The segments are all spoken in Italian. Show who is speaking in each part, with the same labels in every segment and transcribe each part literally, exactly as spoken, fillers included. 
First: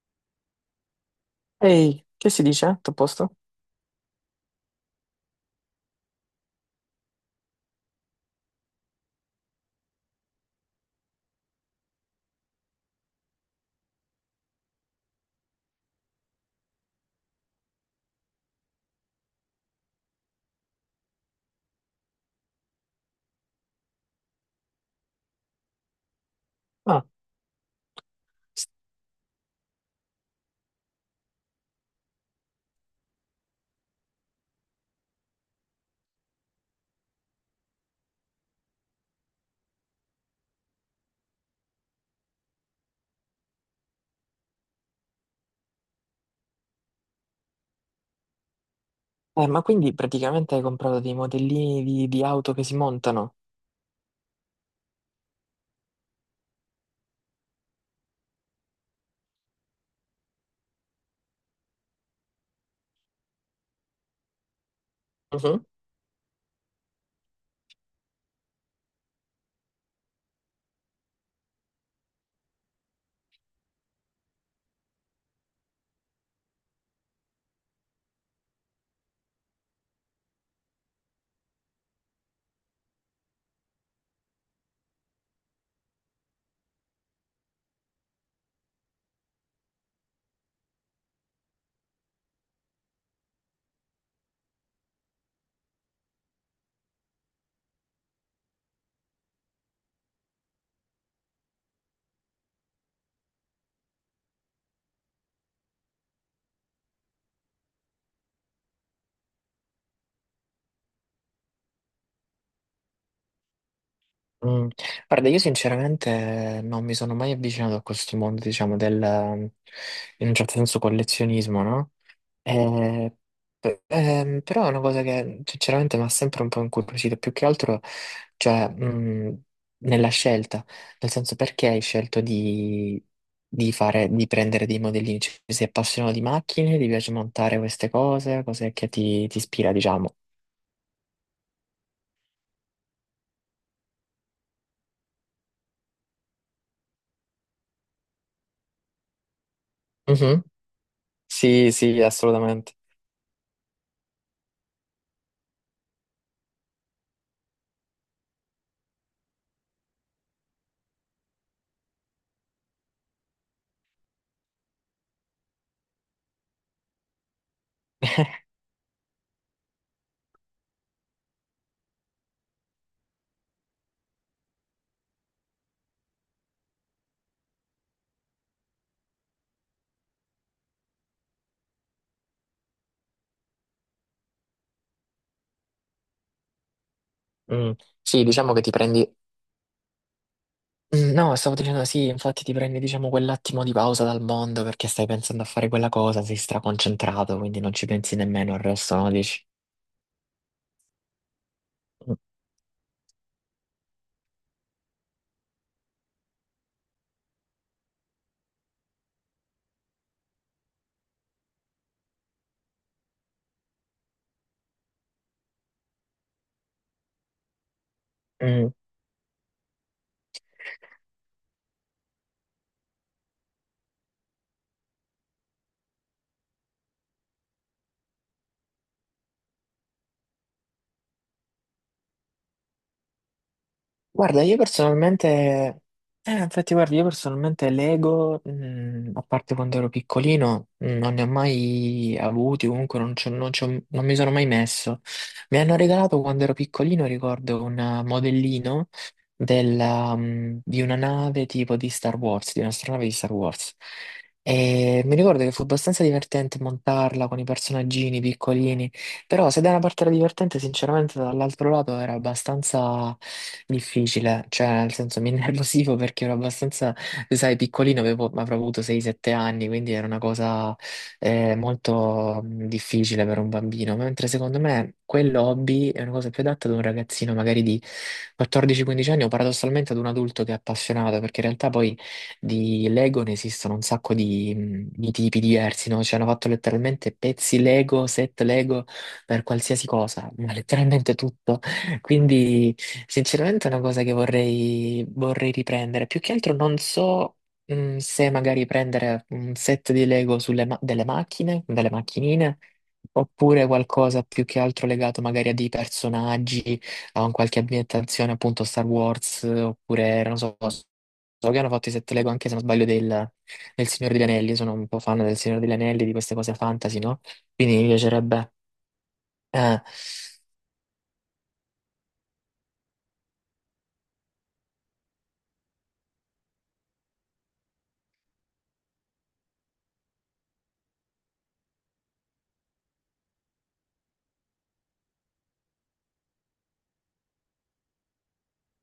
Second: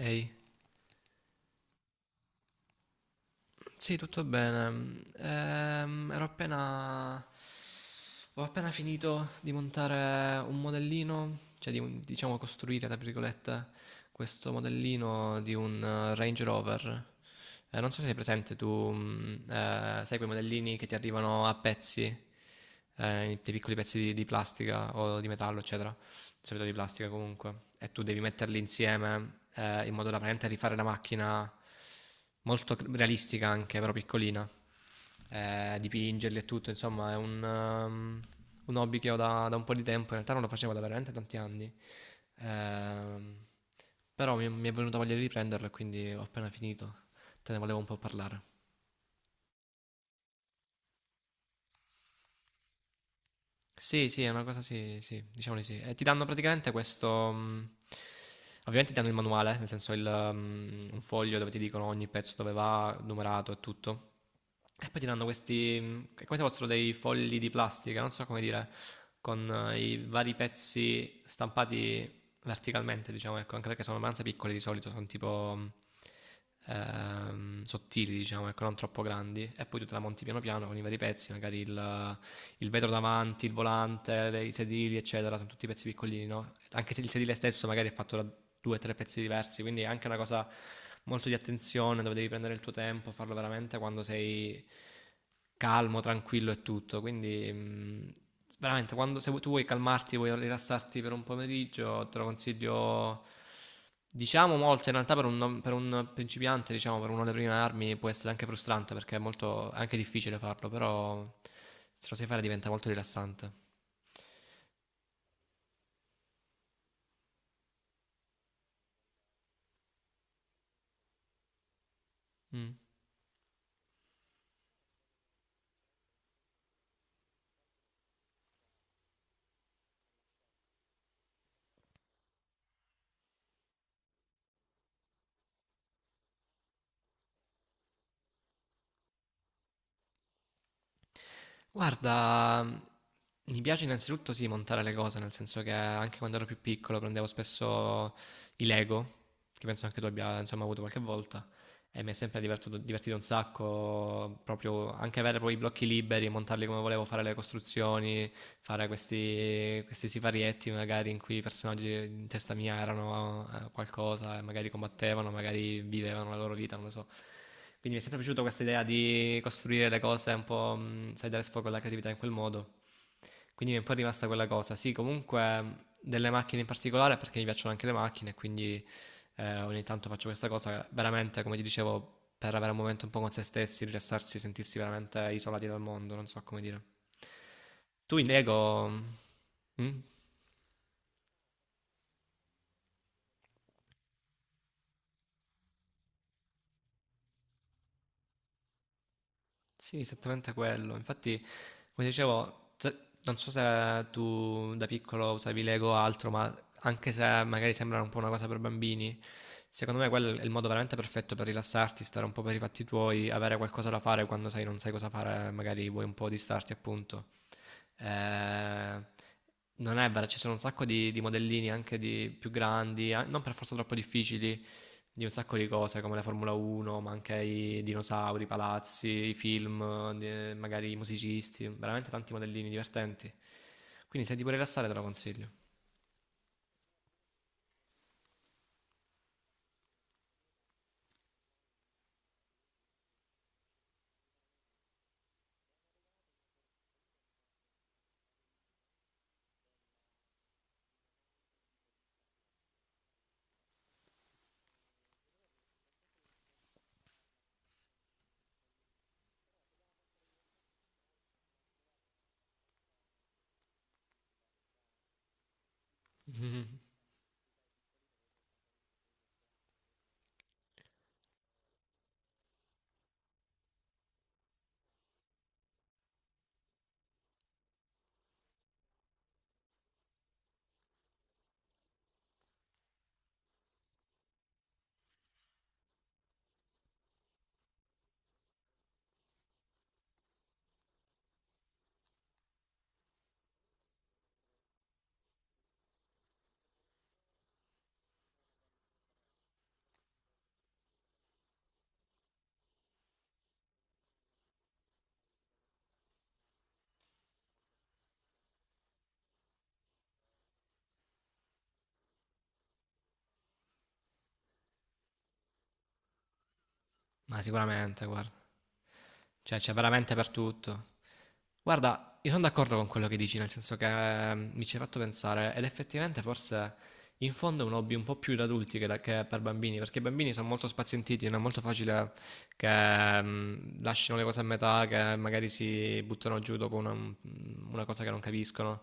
Speaker 1: Ehi,
Speaker 2: Ehi, che si dice? Tutto a posto?
Speaker 1: sì, tutto bene. Ehm, ero appena... Ho appena finito di montare un modellino, cioè di un- diciamo costruire, tra virgolette, questo modellino di un eh, Range Rover. Eh, non so se sei presente, tu mm, eh, sai quei modellini che ti arrivano a pezzi, eh, dei piccoli pezzi di, di plastica o di metallo, eccetera. Solito di
Speaker 2: Ah,
Speaker 1: plastica comunque, e tu devi metterli insieme eh, in modo da veramente rifare la macchina molto cr- realistica anche, però piccolina, eh, dipingerli e tutto, insomma è un, ehm, un hobby che ho da, da un po' di tempo, in realtà non lo facevo da veramente tanti anni, ehm, però mi, mi è venuta voglia di riprenderlo e quindi ho appena finito, te ne volevo un po' parlare.
Speaker 2: eh, ma quindi praticamente hai comprato dei modellini di, di auto che si montano?
Speaker 1: Sì, sì, è una cosa sì, sì, diciamo di sì. E ti danno praticamente questo, mh, ovviamente ti danno il manuale, nel senso il, mh, un foglio dove ti dicono ogni pezzo dove va, numerato e tutto. E poi ti danno questi, mh, è come se fossero dei fogli di plastica, non so come dire, con eh, i vari pezzi stampati verticalmente, diciamo, ecco, anche perché sono abbastanza piccoli di solito, sono tipo mh, ehm, sottili, diciamo, ecco, non troppo grandi. E poi tu te la monti piano piano con i vari pezzi, magari il il vetro davanti, il volante, le- i sedili, eccetera, sono tutti pezzi piccolini, no? Anche se il sedile stesso magari è fatto da due o tre pezzi diversi, quindi è anche una cosa molto di attenzione dove devi prendere il tuo tempo, farlo veramente quando sei calmo, tranquillo e tutto. Quindi mh, veramente quando se tu vuoi calmarti, vuoi rilassarti per un pomeriggio, te lo consiglio diciamo molto, in realtà per un, per un principiante, diciamo per uno delle prime armi può essere anche frustrante perché è molto è anche difficile farlo, però se lo sai fare diventa molto rilassante.
Speaker 2: Mm. Guarda, io sinceramente non mi sono mai avvicinato a questo mondo, diciamo, del, in un certo senso, collezionismo, no?
Speaker 1: Mm.
Speaker 2: Eh, pe- ehm, però è una cosa che sinceramente mi ha sempre un po' incuriosito, più che altro, cioè, mh, nella scelta, nel senso perché hai scelto di, di fare, di prendere dei modellini, cioè, sei appassionato di macchine, ti piace montare queste cose, cos'è che ti, ti ispira, diciamo.
Speaker 1: Guarda, mi piace innanzitutto sì montare le cose, nel senso che anche quando ero più piccolo prendevo spesso i Lego, che penso anche tu abbia
Speaker 2: Mhm.
Speaker 1: insomma avuto qualche volta,
Speaker 2: Sì, sì,
Speaker 1: e mi è sempre
Speaker 2: assolutamente.
Speaker 1: divertito, divertito un sacco, proprio anche avere poi i blocchi liberi, montarli come volevo, fare le costruzioni, fare questi, questi siparietti magari in cui i personaggi in testa mia erano eh, qualcosa, e magari combattevano, magari vivevano la loro vita, non lo so. Quindi mi è sempre piaciuta questa idea di costruire le cose un po', mh, sai, dare sfogo alla creatività in quel modo. Quindi mi è un po' rimasta quella cosa. Sì, comunque delle macchine in particolare perché mi piacciono anche le macchine, quindi eh, ogni tanto faccio questa cosa, veramente, come ti dicevo, per avere un momento un po' con se stessi, rilassarsi, sentirsi veramente isolati dal mondo, non so come dire.
Speaker 2: Mm.
Speaker 1: Tu
Speaker 2: Sì,
Speaker 1: in
Speaker 2: diciamo che ti
Speaker 1: Lego...
Speaker 2: prendi...
Speaker 1: mm?
Speaker 2: Mm, no, stavo dicendo sì, infatti ti prendi, diciamo, quell'attimo di pausa dal mondo perché stai pensando a fare quella cosa, sei straconcentrato, quindi non ci pensi nemmeno al resto, no? Dici...
Speaker 1: Sì, esattamente quello. Infatti, come dicevo, se- non so se tu da piccolo usavi Lego o altro, ma anche se magari sembra un po' una cosa per bambini, secondo me quello è il modo veramente perfetto per rilassarti, stare un po' per i fatti tuoi, avere qualcosa da fare quando sai non sai cosa fare, magari vuoi un po' distarti, appunto.
Speaker 2: Mm.
Speaker 1: Eh, non è vero, ci sono un sacco di, di modellini anche di più grandi, a- non per forza troppo difficili, di un sacco di cose come la Formula uno, ma anche i dinosauri, i palazzi, i film, eh, magari i musicisti, veramente tanti modellini divertenti. Quindi se ti
Speaker 2: Guarda,
Speaker 1: vuoi
Speaker 2: io
Speaker 1: rilassare te lo
Speaker 2: personalmente,
Speaker 1: consiglio.
Speaker 2: eh, infatti guarda, io personalmente Lego, mh, a parte quando ero piccolino, mh, non ne ho mai avuti, comunque non, c'ho- non c'ho- non mi sono mai messo. Mi hanno regalato quando ero piccolino, ricordo, un eh, modellino della, mh, di una nave tipo di Star Wars, di un'astronave di Star Wars. E mi ricordo che fu abbastanza divertente montarla con i personaggini piccolini. Però se da una parte era divertente, sinceramente dall'altro lato era abbastanza difficile, cioè nel senso mi innervosivo perché ero abbastanza, sai, piccolino, avevo, avrò avuto sei sette anni, quindi era una cosa eh, molto mh, difficile per un bambino, mentre secondo me quello hobby è una cosa più adatta ad un ragazzino magari di quattordici quindici anni o paradossalmente ad un adulto che è appassionato, perché in realtà poi di Lego ne esistono un sacco di, mh, di tipi diversi, no? Cioè hanno fatto letteralmente pezzi Lego, set Lego per qualsiasi cosa, ma letteralmente tutto. Quindi, sinceramente, è una cosa che vorrei, vorrei riprendere. Più che altro non so. mm, Se magari prendere un set di Lego sulle ma- delle macchine, delle macchinine, oppure qualcosa più che altro legato magari a dei personaggi, a un qualche ambientazione, appunto Star Wars, oppure non so, so che hanno fatto i set Lego anche se non sbaglio del, del Signore degli Anelli, sono un po' fan del Signore degli Anelli, di queste cose fantasy, no?
Speaker 1: Ma
Speaker 2: Quindi mi
Speaker 1: sicuramente, guarda.
Speaker 2: piacerebbe
Speaker 1: Cioè, c'è
Speaker 2: eh,
Speaker 1: veramente per tutto. Guarda, io sono d'accordo con quello che dici, nel senso che eh, mi ci hai fatto pensare, ed effettivamente forse in fondo è un hobby un po' più da adulti che, da- che per bambini, perché i bambini sono molto spazientiti, non è molto facile che ehm, lasciano le cose a metà, che magari si buttano giù dopo una, una cosa che non capiscono.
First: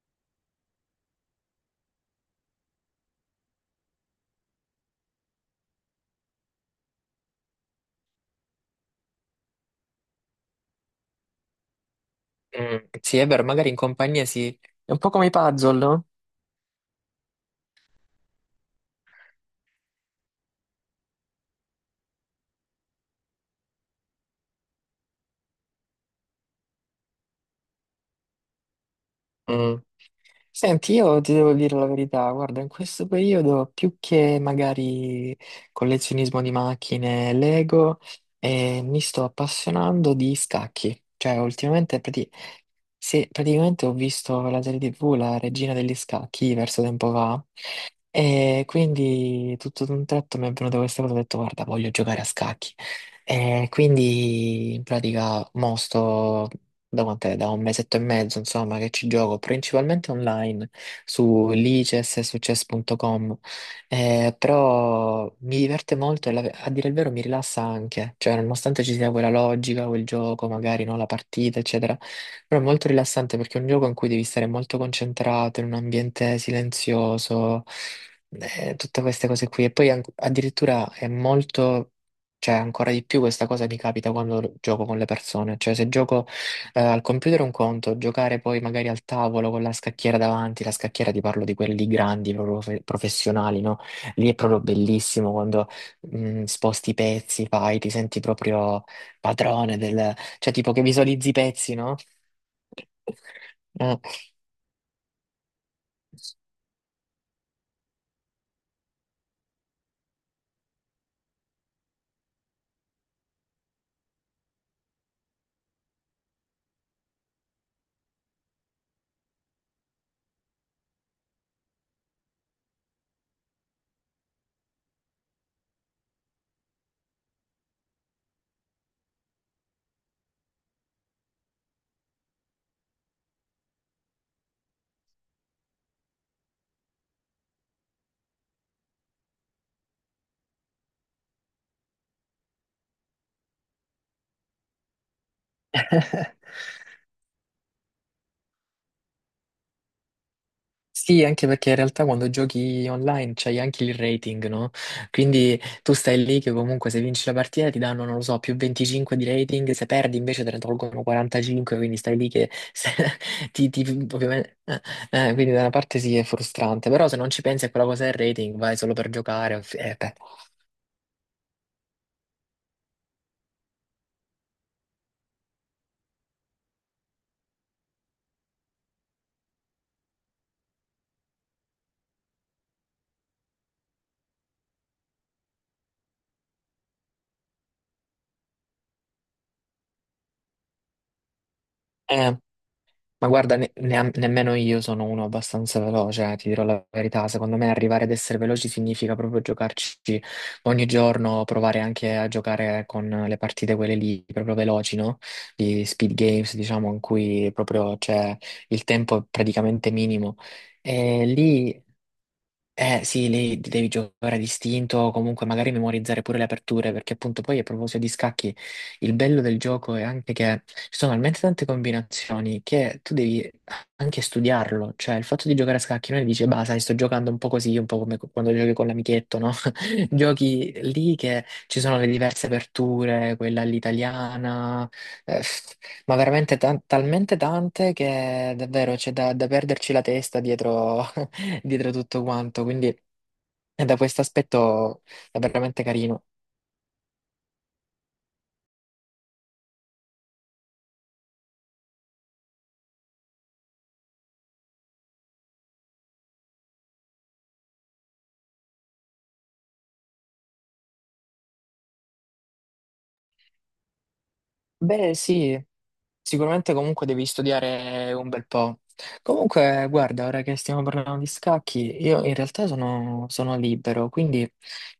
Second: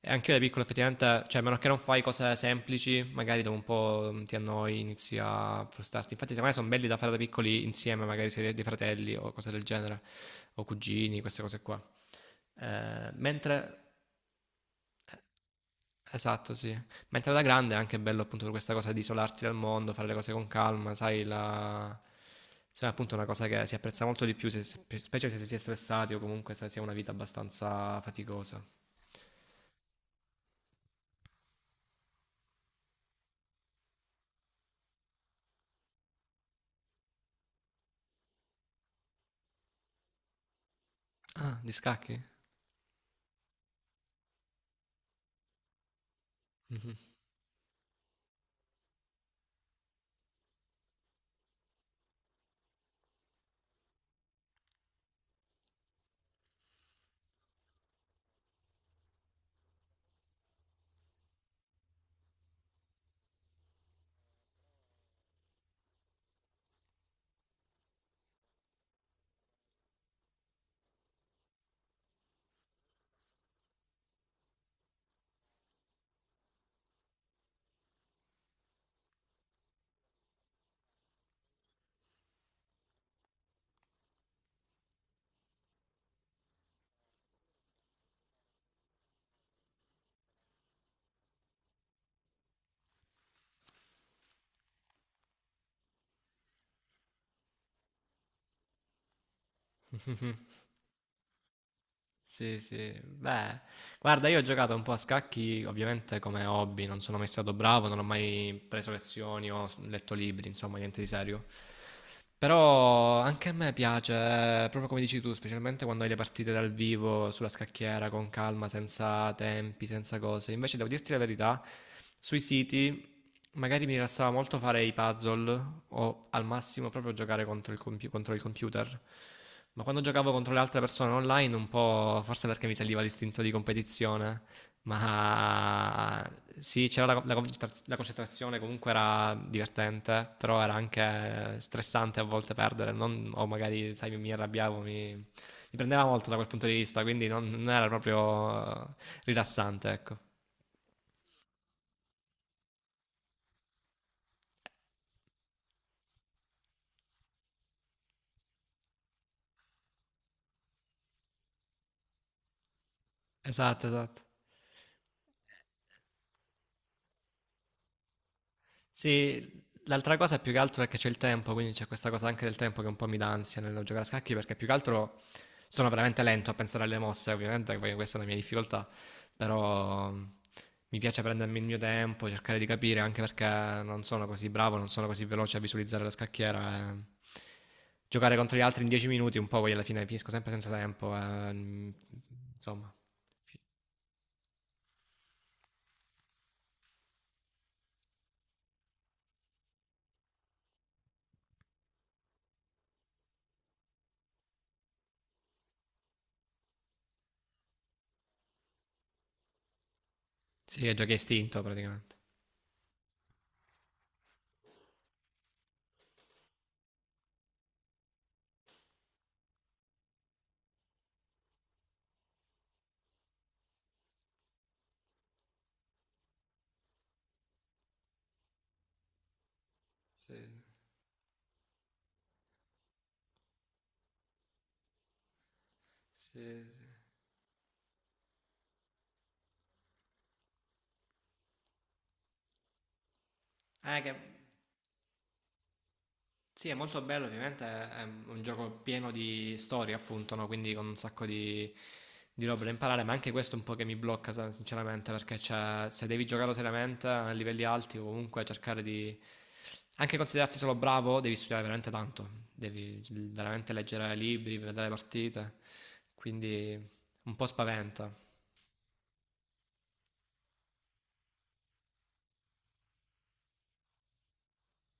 Speaker 1: E anche io da piccolo effettivamente, cioè a meno che non fai cose semplici, magari dopo un po' mm, ti annoi, inizi a frustrarti. Infatti secondo me sono belli da fare da piccoli insieme, magari se dei fratelli o cose del genere, o cugini, queste cose qua.
Speaker 2: mm,
Speaker 1: Eh,
Speaker 2: sì, è vero, magari in
Speaker 1: mentre,
Speaker 2: compagnia sì. È un po' come i puzzle, no?
Speaker 1: esatto, sì. Mentre da grande è anche bello appunto per questa cosa di isolarti dal mondo, fare le cose con calma, sai, la... Insomma, appunto è una cosa che si apprezza molto di più, se- spe- specie se si è stressati o comunque se si ha una vita abbastanza faticosa.
Speaker 2: Mm. Senti, io ti devo dire la verità, guarda, in questo periodo più che magari collezionismo di macchine, Lego, eh, mi sto appassionando di scacchi. Cioè,
Speaker 1: Ah, di
Speaker 2: ultimamente
Speaker 1: scacchi?
Speaker 2: prati- se- praticamente ho visto la serie T V, La Regina degli Scacchi, verso tempo fa, e quindi tutto d'un tratto mi è venuta questa cosa, ho detto, guarda, voglio giocare a scacchi. E quindi in pratica mo sto da quant'è? Da un mesetto e mezzo, insomma, che ci gioco principalmente online su lices e su chess punto com. Eh, però mi diverte molto e la- a dire il vero mi rilassa anche, cioè nonostante ci sia quella logica, quel gioco, magari no, la partita, eccetera, però è molto rilassante perché è un gioco in cui devi stare molto concentrato, in un ambiente silenzioso, eh, tutte queste cose qui. E poi an- addirittura è molto... Cioè, ancora di più questa cosa mi capita quando gioco con le persone. Cioè, se gioco eh, al computer è un conto, giocare poi magari al tavolo con la scacchiera davanti, la scacchiera ti parlo di quelli grandi, proprio fe- professionali, no? Lì è proprio bellissimo quando mh, sposti i pezzi, fai, ti senti proprio padrone del... cioè tipo che visualizzi i pezzi, no?
Speaker 1: Sì, sì, beh, guarda, io ho giocato un po' a scacchi, ovviamente come hobby, non sono mai stato bravo, non ho mai preso lezioni o letto libri, insomma, niente di serio. Però anche a me piace, eh, proprio come dici tu, specialmente quando hai le partite dal vivo sulla scacchiera con calma, senza tempi, senza cose. Invece devo dirti la verità, sui siti magari mi rilassava molto fare i puzzle o al massimo proprio giocare contro il compi- contro il computer. Ma quando giocavo contro le altre persone online, un po' forse perché mi saliva l'istinto di competizione, ma sì, c'era la, la concentra- la concentrazione, comunque era divertente, però era anche stressante a volte perdere, non- o magari, sai, mi, mi arrabbiavo, mi, mi prendeva molto da quel punto di vista, quindi non, non era proprio rilassante, ecco.
Speaker 2: Sì, anche perché in realtà quando giochi online c'hai anche il rating, no? Quindi tu stai lì che comunque se vinci la partita ti danno, non lo so, più venticinque di rating, se perdi invece te ne tolgono quarantacinque, quindi stai lì che se- ti,
Speaker 1: Esatto,
Speaker 2: ti-
Speaker 1: esatto.
Speaker 2: ovviamente, eh, eh, quindi da una parte sì è frustrante, però se non ci pensi a quella cosa del rating vai solo per giocare.
Speaker 1: Sì,
Speaker 2: Eh, beh.
Speaker 1: l'altra cosa più che altro è che c'è il tempo, quindi c'è questa cosa anche del tempo che un po' mi dà ansia nel giocare a scacchi, perché più che altro sono veramente lento a pensare alle mosse, ovviamente, poi questa è una mia difficoltà, però mm, mi piace prendermi il mio tempo, cercare di capire, anche perché non sono così bravo, non sono così veloce a visualizzare la scacchiera. E giocare contro gli altri in dieci minuti, un po' poi alla fine finisco sempre senza tempo, e, mm,
Speaker 2: Eh,
Speaker 1: insomma.
Speaker 2: Ma guarda, ne- neam- nemmeno io sono uno abbastanza veloce, eh, ti dirò la verità. Secondo me arrivare ad essere veloci significa proprio giocarci ogni giorno, provare anche a giocare con le partite quelle lì, proprio veloci, no? Di speed games, diciamo, in cui proprio c'è il tempo è praticamente minimo.
Speaker 1: Sì, è giochi a
Speaker 2: E
Speaker 1: istinto
Speaker 2: lì
Speaker 1: praticamente.
Speaker 2: eh sì, lì devi giocare a distinto o comunque magari memorizzare pure le aperture, perché appunto poi a proposito di scacchi, il bello del gioco è anche che ci sono talmente tante combinazioni che tu devi anche studiarlo, cioè il fatto di giocare a scacchi non è che dici, bah, sai, sto giocando un po' così, un po' come quando giochi con l'amichetto, no?
Speaker 1: Sì,
Speaker 2: Giochi lì che ci sono le diverse aperture, quella all'italiana, eh, ma
Speaker 1: sì,
Speaker 2: veramente tan-
Speaker 1: sì.
Speaker 2: talmente tante che davvero c'è da, da perderci la testa dietro, dietro tutto quanto. Quindi eh, da
Speaker 1: Eh, che
Speaker 2: questo aspetto è veramente carino.
Speaker 1: Sì, è molto bello, ovviamente è un gioco pieno di storie, appunto, no? Quindi con un sacco di, di robe da imparare, ma anche questo è un po' che mi blocca, sa- sinceramente, perché c'è- se devi giocarlo seriamente a livelli alti o comunque cercare di... Anche considerarti solo bravo, devi studiare veramente tanto, devi veramente leggere libri, vedere
Speaker 2: Beh,
Speaker 1: partite,
Speaker 2: sì. Sicuramente
Speaker 1: quindi
Speaker 2: comunque devi
Speaker 1: un po' spaventa.
Speaker 2: studiare un bel po'. Comunque, guarda, ora che stiamo parlando di scacchi, io in realtà sono, sono libero, quindi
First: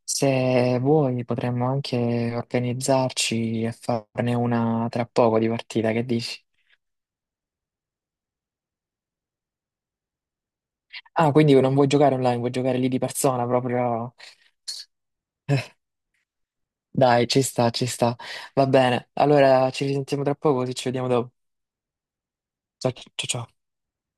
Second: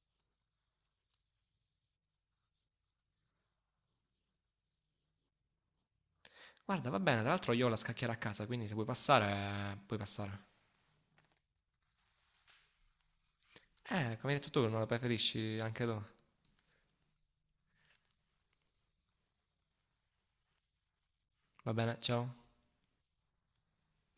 Speaker 2: se vuoi potremmo anche organizzarci e farne una tra poco di partita, che dici?
Speaker 1: Guarda, va bene, tra l'altro io ho la scacchiera a casa, quindi se vuoi passare, puoi passare.
Speaker 2: Ah, quindi non vuoi giocare online, vuoi giocare lì di persona proprio.
Speaker 1: Eh, come hai detto tu, non la preferisci anche tu.
Speaker 2: Dai, ci sta, ci sta. Va bene, allora ci risentiamo tra poco, così ci vediamo dopo.
Speaker 1: Va bene, ciao.
Speaker 2: Ciao, ciao, ciao.